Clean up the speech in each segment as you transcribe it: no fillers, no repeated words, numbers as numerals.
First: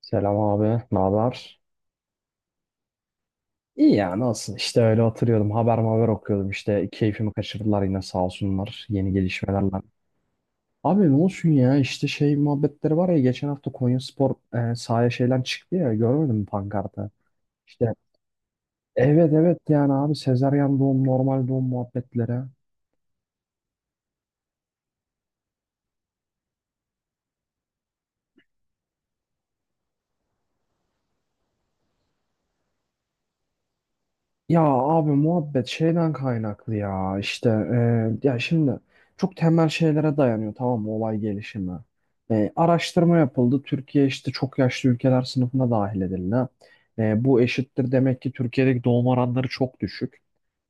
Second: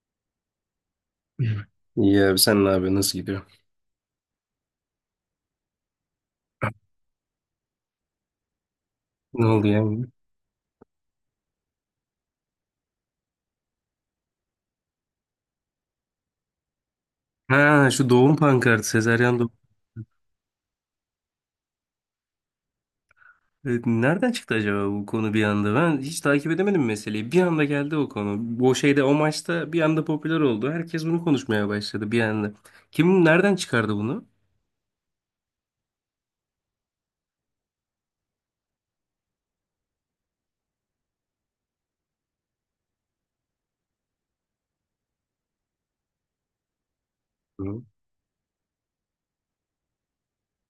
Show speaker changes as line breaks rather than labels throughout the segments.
Selam abi, ne haber?
İyi abi sen ne yapıyorsun? Nasıl gidiyor?
İyi ya nasıl? İşte öyle oturuyordum, haber haber okuyordum. İşte keyfimi kaçırdılar yine sağ olsunlar yeni
Ne oldu
gelişmelerle.
ya?
Abi ne olsun ya işte şey muhabbetleri var ya geçen hafta Konyaspor sahaya şeyden çıktı ya görmedin mi pankartı?
Ha
İşte
şu doğum pankartı.
evet
Sezaryen doğum.
evet yani abi sezaryen doğum normal doğum muhabbetlere.
Nereden çıktı acaba bu konu bir anda? Ben hiç takip edemedim meseleyi. Bir anda geldi o konu. O şeyde o maçta bir anda popüler oldu. Herkes bunu konuşmaya başladı bir anda. Kim nereden çıkardı bunu?
Ya abi muhabbet şeyden kaynaklı ya işte ya şimdi çok temel şeylere dayanıyor tamam mı olay gelişimi. Araştırma yapıldı Türkiye işte çok yaşlı ülkeler sınıfına dahil edildi. Bu
Hı.
eşittir demek ki Türkiye'deki doğum oranları çok düşük.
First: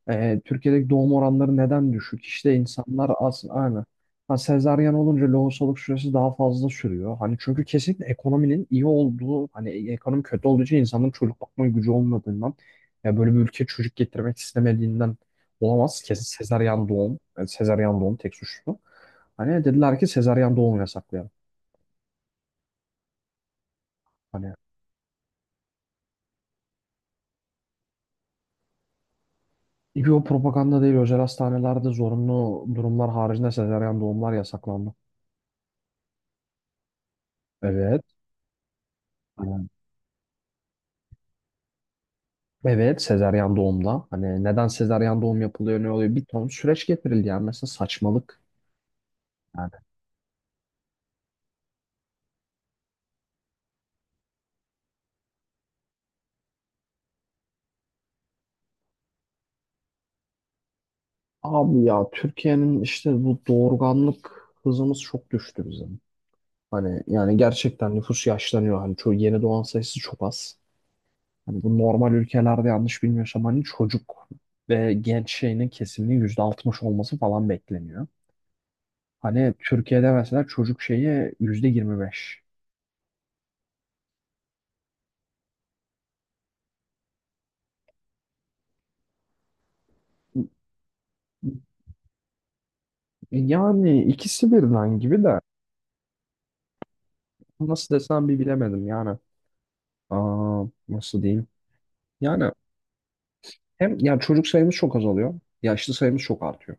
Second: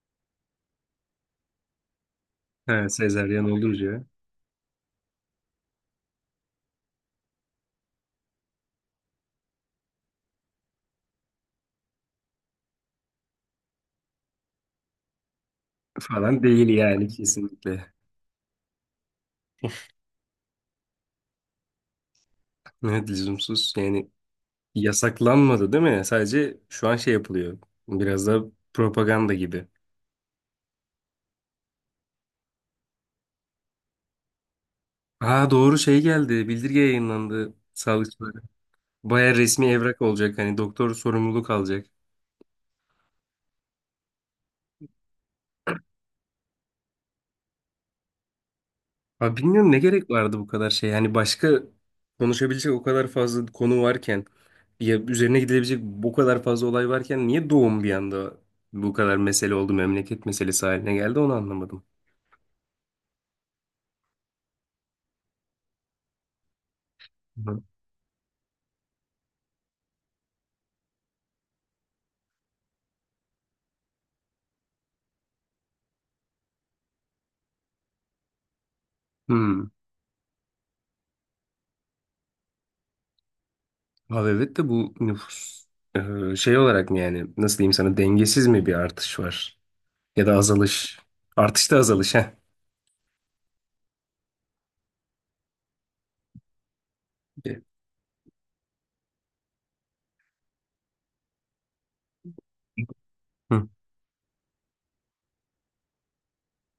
Türkiye'deki doğum oranları neden düşük? İşte
Ha,
insanlar
sezaryen
aslında aynı.
olunca
Ha, sezaryen olunca lohusalık süresi daha fazla sürüyor. Hani çünkü kesinlikle ekonominin iyi olduğu, hani ekonomi kötü olduğu için insanların çocuk bakma gücü olmadığından, ya böyle bir ülke çocuk getirmek istemediğinden olamaz. Kesin
falan değil
sezaryen
yani
doğum, yani
kesinlikle.
sezaryen doğum tek suçlu. Hani dediler ki sezaryen doğum yasaklayalım.
Evet, lüzumsuz. Yani
Hani
yasaklanmadı değil mi? Sadece şu an şey yapılıyor. Biraz da propaganda gibi.
bir o propaganda değil, özel hastanelerde zorunlu durumlar haricinde sezaryen doğumlar yasaklandı.
Ha, doğru şey geldi. Bildirge yayınlandı
Evet.
sağlıkçılara. Baya resmi evrak olacak. Hani doktor sorumluluk alacak.
Evet, sezaryen doğumda. Hani neden sezaryen doğum yapılıyor, ne oluyor? Bir ton süreç getirildi yani. Mesela saçmalık.
Abi
Yani.
bilmiyorum ne gerek vardı bu kadar şey. Yani başka konuşabilecek o kadar fazla konu varken, ya üzerine gidilebilecek o kadar fazla olay varken niye doğum bir anda bu kadar mesele oldu, memleket meselesi haline geldi, onu
Abi
anlamadım.
ya Türkiye'nin işte bu doğurganlık hızımız çok düştü bizim. Hani yani
Hı.
gerçekten nüfus yaşlanıyor. Hani çoğu yeni doğan sayısı çok az. Hani bu normal ülkelerde yanlış bilmiyorsam hani çocuk ve genç şeyinin kesiminin %60 olması falan bekleniyor. Hani
Hmm.
Türkiye'de mesela çocuk şeyi %25.
Abi evet de bu nüfus şey olarak mı, yani nasıl diyeyim sana, dengesiz mi bir artış var? Ya da azalış. Artışta azalış
Yani ikisi birden gibi de. Nasıl desem bir bilemedim yani. Nasıl diyeyim? Yani
ha.
hem ya çocuk sayımız çok azalıyor. Yaşlı sayımız çok artıyor.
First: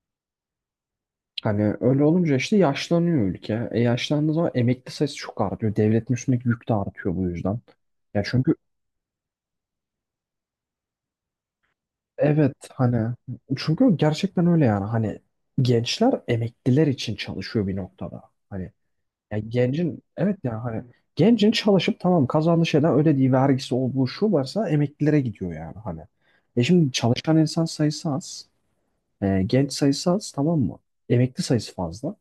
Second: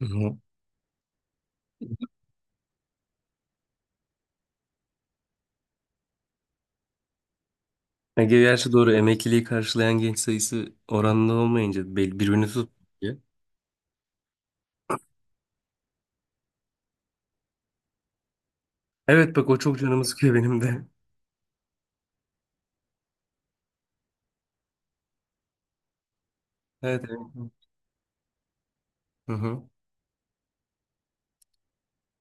Hı hı.
Hani öyle olunca işte yaşlanıyor ülke. E yaşlandığı zaman emekli sayısı çok artıyor. Devletin üstündeki yük de artıyor bu yüzden. Ya
Ya
çünkü
gerçi doğru, emekliliği karşılayan genç sayısı oranlı olmayınca birbirini
evet hani
tutmuyor.
çünkü gerçekten öyle yani. Hani gençler emekliler için çalışıyor bir noktada. Hani
Evet,
ya
bak o çok
gencin
canımı sıkıyor
evet
benim
ya hani
de.
gencin çalışıp tamam kazandığı şeyden ödediği vergisi olduğu şu varsa emeklilere gidiyor yani hani. E şimdi
Evet,
çalışan
evet.
insan sayısı az.
Hı hı.
Genç sayısı az tamam mı? Emekli sayısı fazla.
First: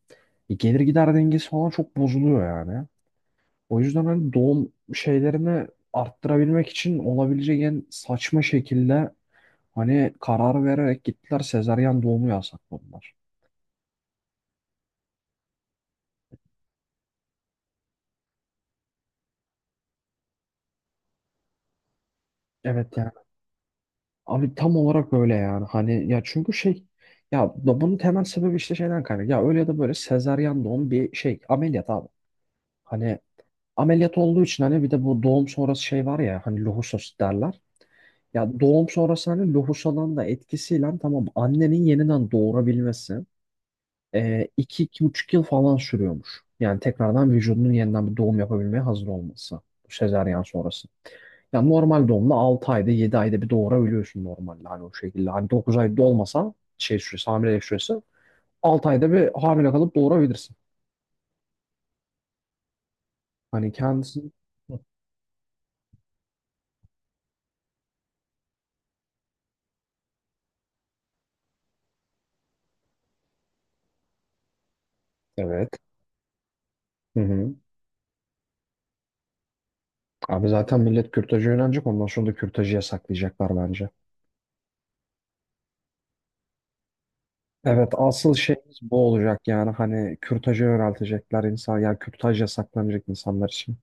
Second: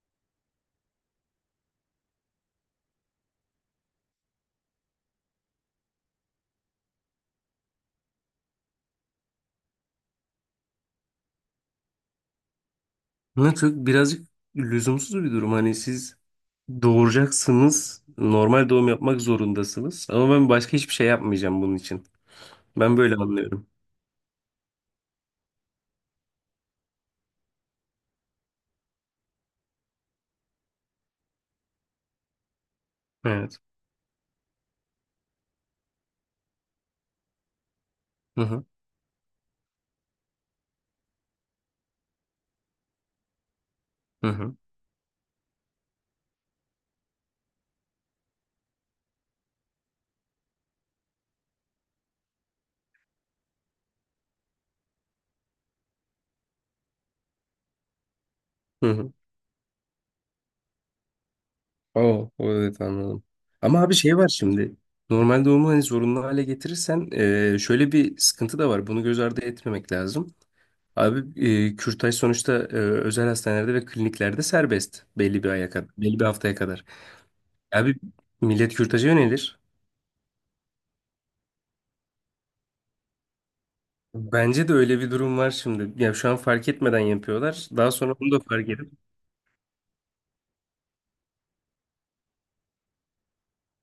Gelir gider dengesi falan çok bozuluyor yani. O yüzden hani doğum şeylerini arttırabilmek için olabilecek en saçma şekilde hani karar vererek gittiler sezaryen doğumu yasakladılar.
Ne çok, birazcık lüzumsuz bir durum. Hani siz doğuracaksınız. Normal doğum yapmak zorundasınız. Ama ben başka hiçbir şey yapmayacağım bunun için.
Evet.
Ben böyle anlıyorum.
Abi tam olarak böyle yani. Hani ya çünkü şey ya bunun temel sebebi işte şeyden kaynak. Ya öyle ya da böyle sezaryen doğum bir şey ameliyat abi. Hani
Evet.
ameliyat olduğu için hani bir de bu doğum sonrası şey var ya hani lohusa derler.
Hı
Ya
hı.
doğum sonrası hani lohusadan da etkisiyle tamam annenin yeniden doğurabilmesi
Hı hı.
iki, 2,5 yıl falan sürüyormuş. Yani tekrardan vücudunun yeniden bir doğum yapabilmeye hazır olması. Bu sezaryen sonrası. Yani normal doğumda 6 ayda 7 ayda bir doğurabiliyorsun normalde hani o şekilde. Hani 9 ayda olmasa, şey süresi hamilelik süresi 6
Hı
ayda
hı.
bir hamile kalıp doğurabilirsin.
Oh, evet, anladım.
Hani
Ama abi şey
kendisi.
var şimdi.
Hı.
Normal doğumu hani zorunlu hale getirirsen, şöyle bir sıkıntı da var. Bunu göz ardı etmemek lazım. Abi kürtaj sonuçta, özel hastanelerde ve kliniklerde serbest belli bir
Evet.
aya kadar, belli bir haftaya kadar.
Hı hı.
Abi millet kürtaja yönelir.
Abi zaten millet kürtaja yönelecek ondan sonra da kürtajı yasaklayacaklar bence.
Bence de öyle bir durum var şimdi. Ya şu an fark etmeden yapıyorlar.
Evet
Daha sonra bunu
asıl
da fark
şeyimiz
edip
bu olacak yani hani kürtaja yöneltecekler insan yani kürtaj yasaklanacak insanlar için.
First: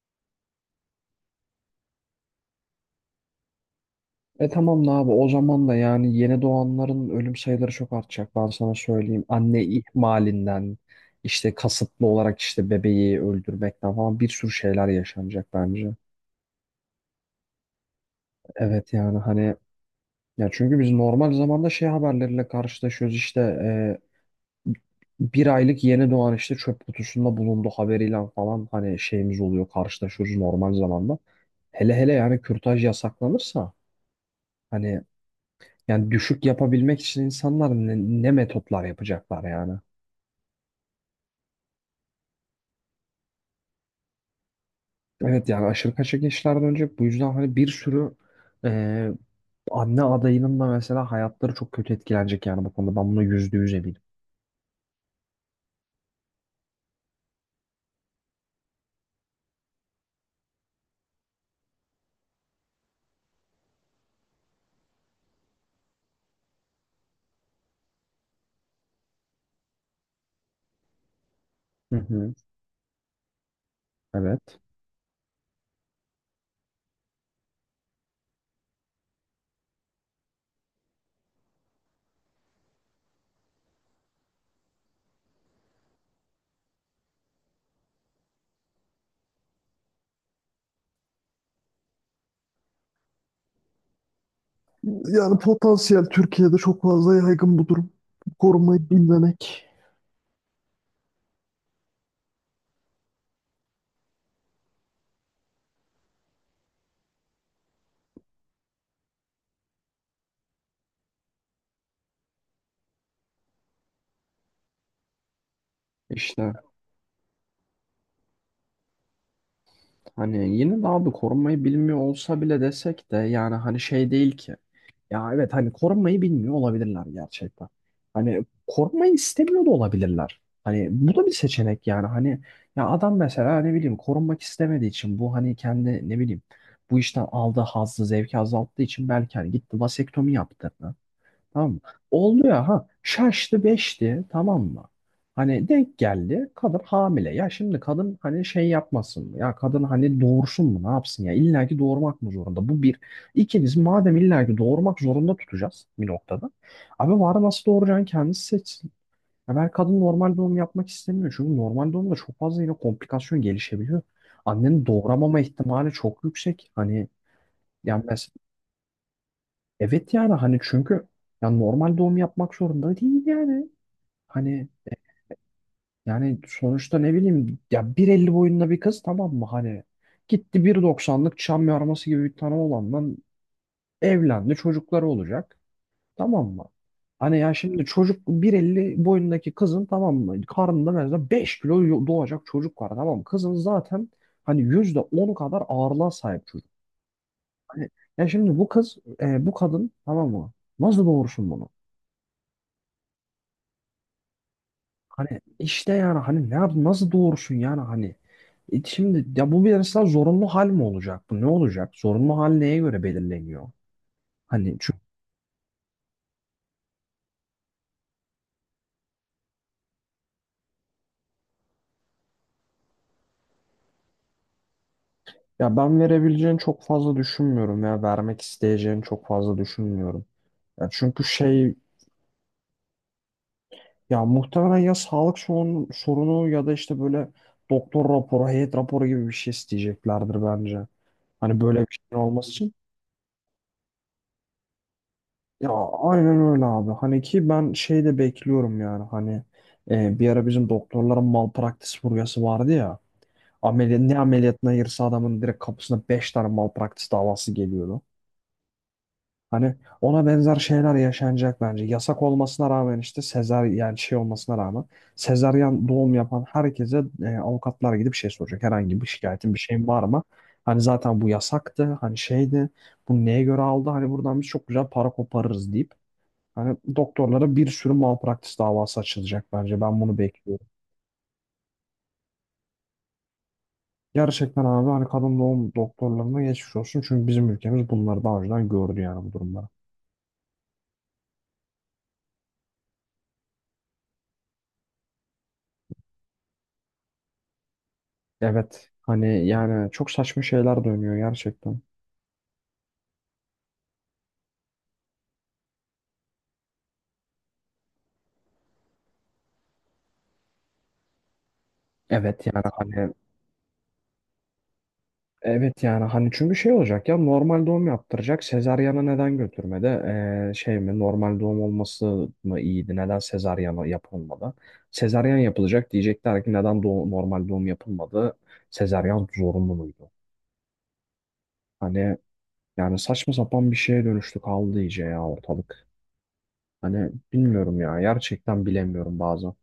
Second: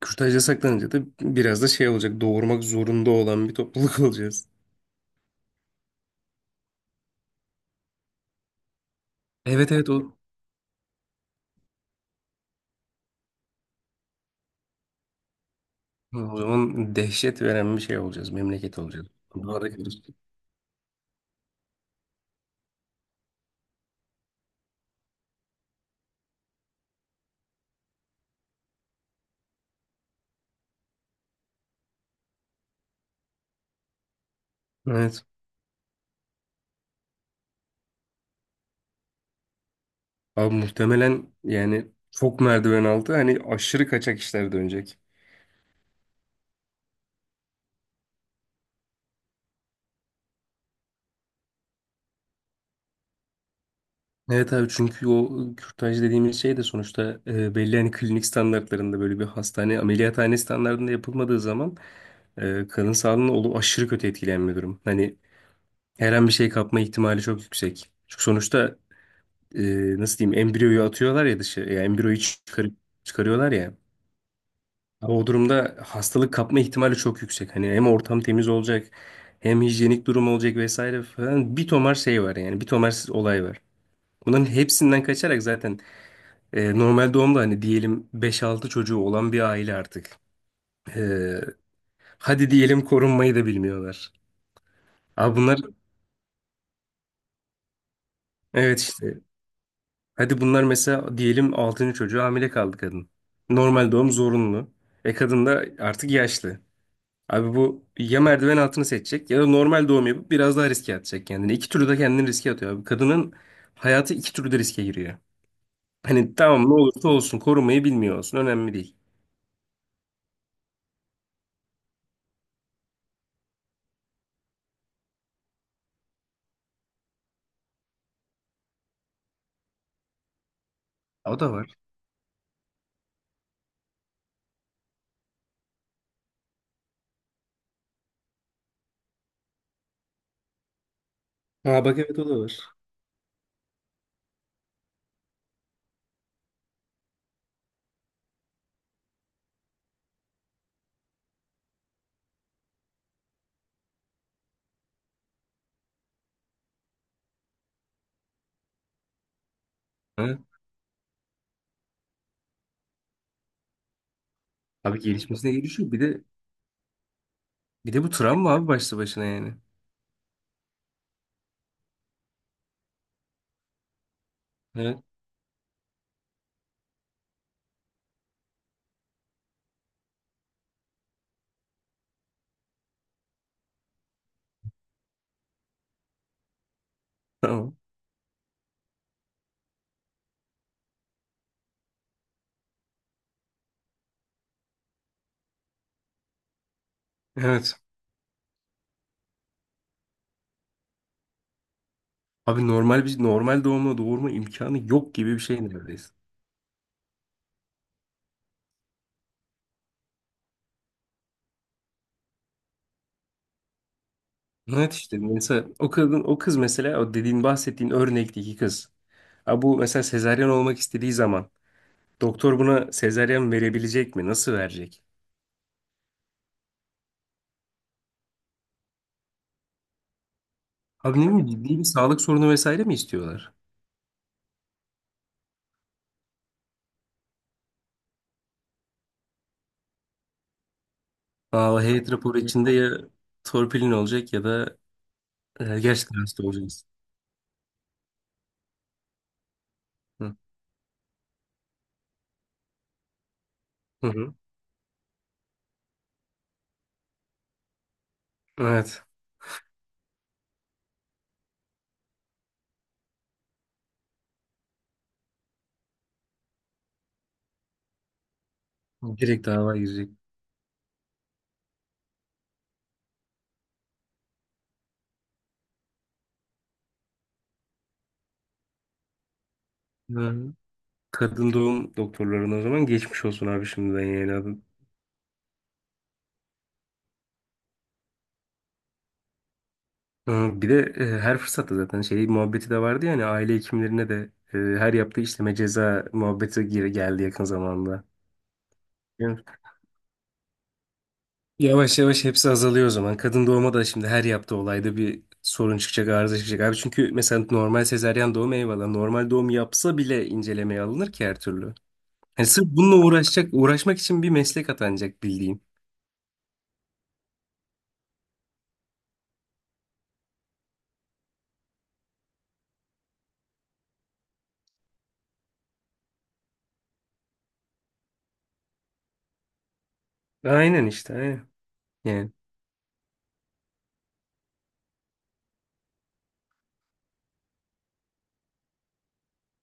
kürtaja saklanınca da biraz da şey olacak. Doğurmak zorunda olan bir topluluk olacağız.
E tamam da abi o zaman da yani yeni doğanların ölüm sayıları çok artacak ben sana söyleyeyim. Anne
Evet, evet o.
ihmalinden işte kasıtlı olarak işte bebeği öldürmekten falan bir sürü şeyler yaşanacak bence.
O zaman dehşet veren bir şey olacağız. Memleket
Evet
olacağız.
yani hani
Duvara kalırız.
ya çünkü biz normal zamanda şey haberleriyle karşılaşıyoruz işte bir aylık yeni doğan işte çöp kutusunda bulundu haberiyle falan hani şeyimiz oluyor karşılaşıyoruz normal zamanda. Hele hele yani kürtaj yasaklanırsa hani.
Evet.
Yani düşük yapabilmek için insanlar ne metotlar yapacaklar yani.
Abi muhtemelen yani çok merdiven altı, hani aşırı kaçak işler dönecek.
Evet yani aşırı kaçak işler dönecek. Bu yüzden hani bir sürü e, anne adayının da mesela hayatları çok kötü etkilenecek yani bu konuda. Ben buna %100 eminim.
Evet abi, çünkü o kürtaj dediğimiz şey de sonuçta, belli hani klinik standartlarında, böyle bir hastane ameliyathane standartında yapılmadığı zaman kadın sağlığına aşırı kötü etkileyen bir durum. Hani her an bir şey kapma ihtimali çok yüksek. Çünkü sonuçta, e, nasıl diyeyim, embriyoyu atıyorlar ya dışı. Ya
Hı
embriyoyu
hı.
çıkarıyorlar ya.
Evet.
Ama o durumda hastalık kapma ihtimali çok yüksek. Hani hem ortam temiz olacak, hem hijyenik durum olacak vesaire falan. Bir tomar şey var yani, bir tomar olay var. Bunların hepsinden kaçarak zaten, normal doğumda hani diyelim beş altı çocuğu olan bir aile artık. E, Hadi diyelim korunmayı da bilmiyorlar. Abi bunlar
Fazla yaygın bu durum.
evet,
Korumayı
işte.
bilmemek.
Hadi bunlar mesela diyelim altıncı çocuğu hamile kaldı kadın. Normal doğum zorunlu. E kadın da artık yaşlı. Abi bu ya merdiven altını seçecek ya da normal doğum yapıp biraz daha riske atacak kendini. İki türlü de kendini riske atıyor abi. Kadının hayatı iki türlü de riske giriyor. Hani
İşte
tamam, ne olursa olsun korumayı bilmiyor olsun, önemli değil.
hani yine de abi korunmayı bilmiyor olsa bile desek de yani hani şey değil ki. Ya evet hani korunmayı bilmiyor olabilirler gerçekten. Hani korunmayı istemiyor da olabilirler. Hani bu da bir
O da var.
seçenek yani hani ya adam mesela ne bileyim korunmak istemediği için bu hani kendi ne bileyim bu işten aldığı hazzı zevki azalttığı için belki hani gitti vasektomi yaptı. Tamam mı?
Ha bak, evet, o da
Oldu
var.
ya ha şaştı beşti tamam mı? Hani denk geldi kadın hamile. Ya şimdi kadın hani şey yapmasın mı? Ya kadın hani doğursun mu? Ne yapsın ya? İlla ki doğurmak mı zorunda? Bu bir. İkincisi madem illa ki doğurmak zorunda tutacağız bir noktada. Abi var nasıl doğuracağını kendisi seçsin. Ya ben kadın normal
Ha?
doğum yapmak istemiyor. Çünkü normal doğumda çok fazla yine komplikasyon gelişebiliyor. Annenin
Abi
doğuramama
gelişmesine
ihtimali
gelişiyor. Bir
çok
de
yüksek. Hani yani
bu
mes-
travma abi başlı başına yani.
Evet yani hani çünkü ya normal doğum yapmak zorunda değil yani. Hani
Evet.
yani sonuçta ne bileyim ya 1.50 boyunda bir kız tamam mı hani gitti 1.90'lık çam yarması gibi bir tane olandan evlendi çocukları olacak tamam mı? Hani ya
Tamam.
şimdi çocuk 1.50 boyundaki kızın tamam mı karnında mesela 5 kilo doğacak çocuk var tamam mı? Kızın zaten hani %10 kadar ağırlığa sahip çocuk.
Evet.
Hani ya şimdi bu kız bu kadın tamam mı? Nasıl doğursun bunu?
Abi normal bir, normal doğumla doğurma imkanı yok gibi bir
Hani
şey
işte
neredeyiz.
yani hani ne yap nasıl doğursun yani hani. E şimdi ya bu bir mesela zorunlu hal mi olacak bu ne olacak zorunlu hal neye göre belirleniyor hani
Evet
çünkü
işte, mesela o kadın, o kız, mesela o dediğin bahsettiğin örnekteki kız. Abi bu mesela sezaryen olmak istediği zaman doktor buna sezaryen verebilecek mi? Nasıl verecek?
ya ben verebileceğini çok fazla düşünmüyorum ya vermek isteyeceğini çok fazla düşünmüyorum ya
Abi
çünkü
ne bileyim,
şey
ciddi bir sağlık sorunu vesaire mi istiyorlar?
ya muhtemelen ya sağlık sorunu ya da işte böyle doktor raporu heyet raporu gibi bir şey isteyeceklerdir bence hani böyle
Aa,
bir
heyet
şeyin
raporu
olması
içinde
için.
ya torpilin olacak ya da
Ya
gerçekten
aynen
hasta
öyle
olacaksın.
abi. Hani ki ben şey de bekliyorum yani hani bir
Hı.
ara bizim doktorların malpraktis furyası vardı ya. Ameliyat,
Hı
ne
hı.
ameliyatına girse adamın direkt kapısına 5 tane malpraktis davası geliyordu.
Evet.
Hani ona benzer şeyler yaşanacak bence. Yasak olmasına rağmen işte yani şey olmasına rağmen sezaryen doğum yapan herkese avukatlar gidip şey soracak. Herhangi bir
Direkt
şikayetin bir
dava
şeyin var
girecek.
mı? Hani zaten bu yasaktı. Hani şeydi. Bu neye göre aldı? Hani buradan biz çok güzel para koparırız deyip hani doktorlara bir sürü malpraktis davası açılacak bence. Ben bunu
Hı.
bekliyorum.
Kadın doğum doktorlarına o zaman geçmiş olsun abi, şimdiden yani adım.
Gerçekten abi hani kadın doğum doktorlarına geçmiş olsun. Çünkü bizim ülkemiz bunları daha önceden gördü yani bu durumları.
Hı, bir de her fırsatta zaten şey muhabbeti de vardı yani, aile hekimlerine de her yaptığı işleme ceza muhabbeti geri geldi yakın zamanda.
Evet hani yani çok saçma şeyler dönüyor gerçekten.
Yavaş yavaş hepsi azalıyor o zaman. Kadın doğuma da şimdi her yaptığı olayda bir sorun çıkacak, arıza çıkacak. Abi çünkü mesela normal sezaryen doğum eyvallah. Normal doğum yapsa bile incelemeye alınır ki her türlü.
Evet
Hani
yani
sırf bununla
hani
uğraşacak, uğraşmak için bir meslek atanacak bildiğin.
evet yani hani çünkü şey olacak ya normal doğum yaptıracak. Sezaryana neden götürmedi? Şey mi normal doğum olması mı iyiydi? Neden sezaryana yapılmadı? Sezaryen yapılacak diyecekler ki neden normal doğum yapılmadı? Sezaryen zorunlu muydu?
Aynen işte. Aynen.
Hani yani saçma sapan bir şeye dönüştü kaldı iyice ya ortalık. Hani bilmiyorum ya gerçekten bilemiyorum bazen.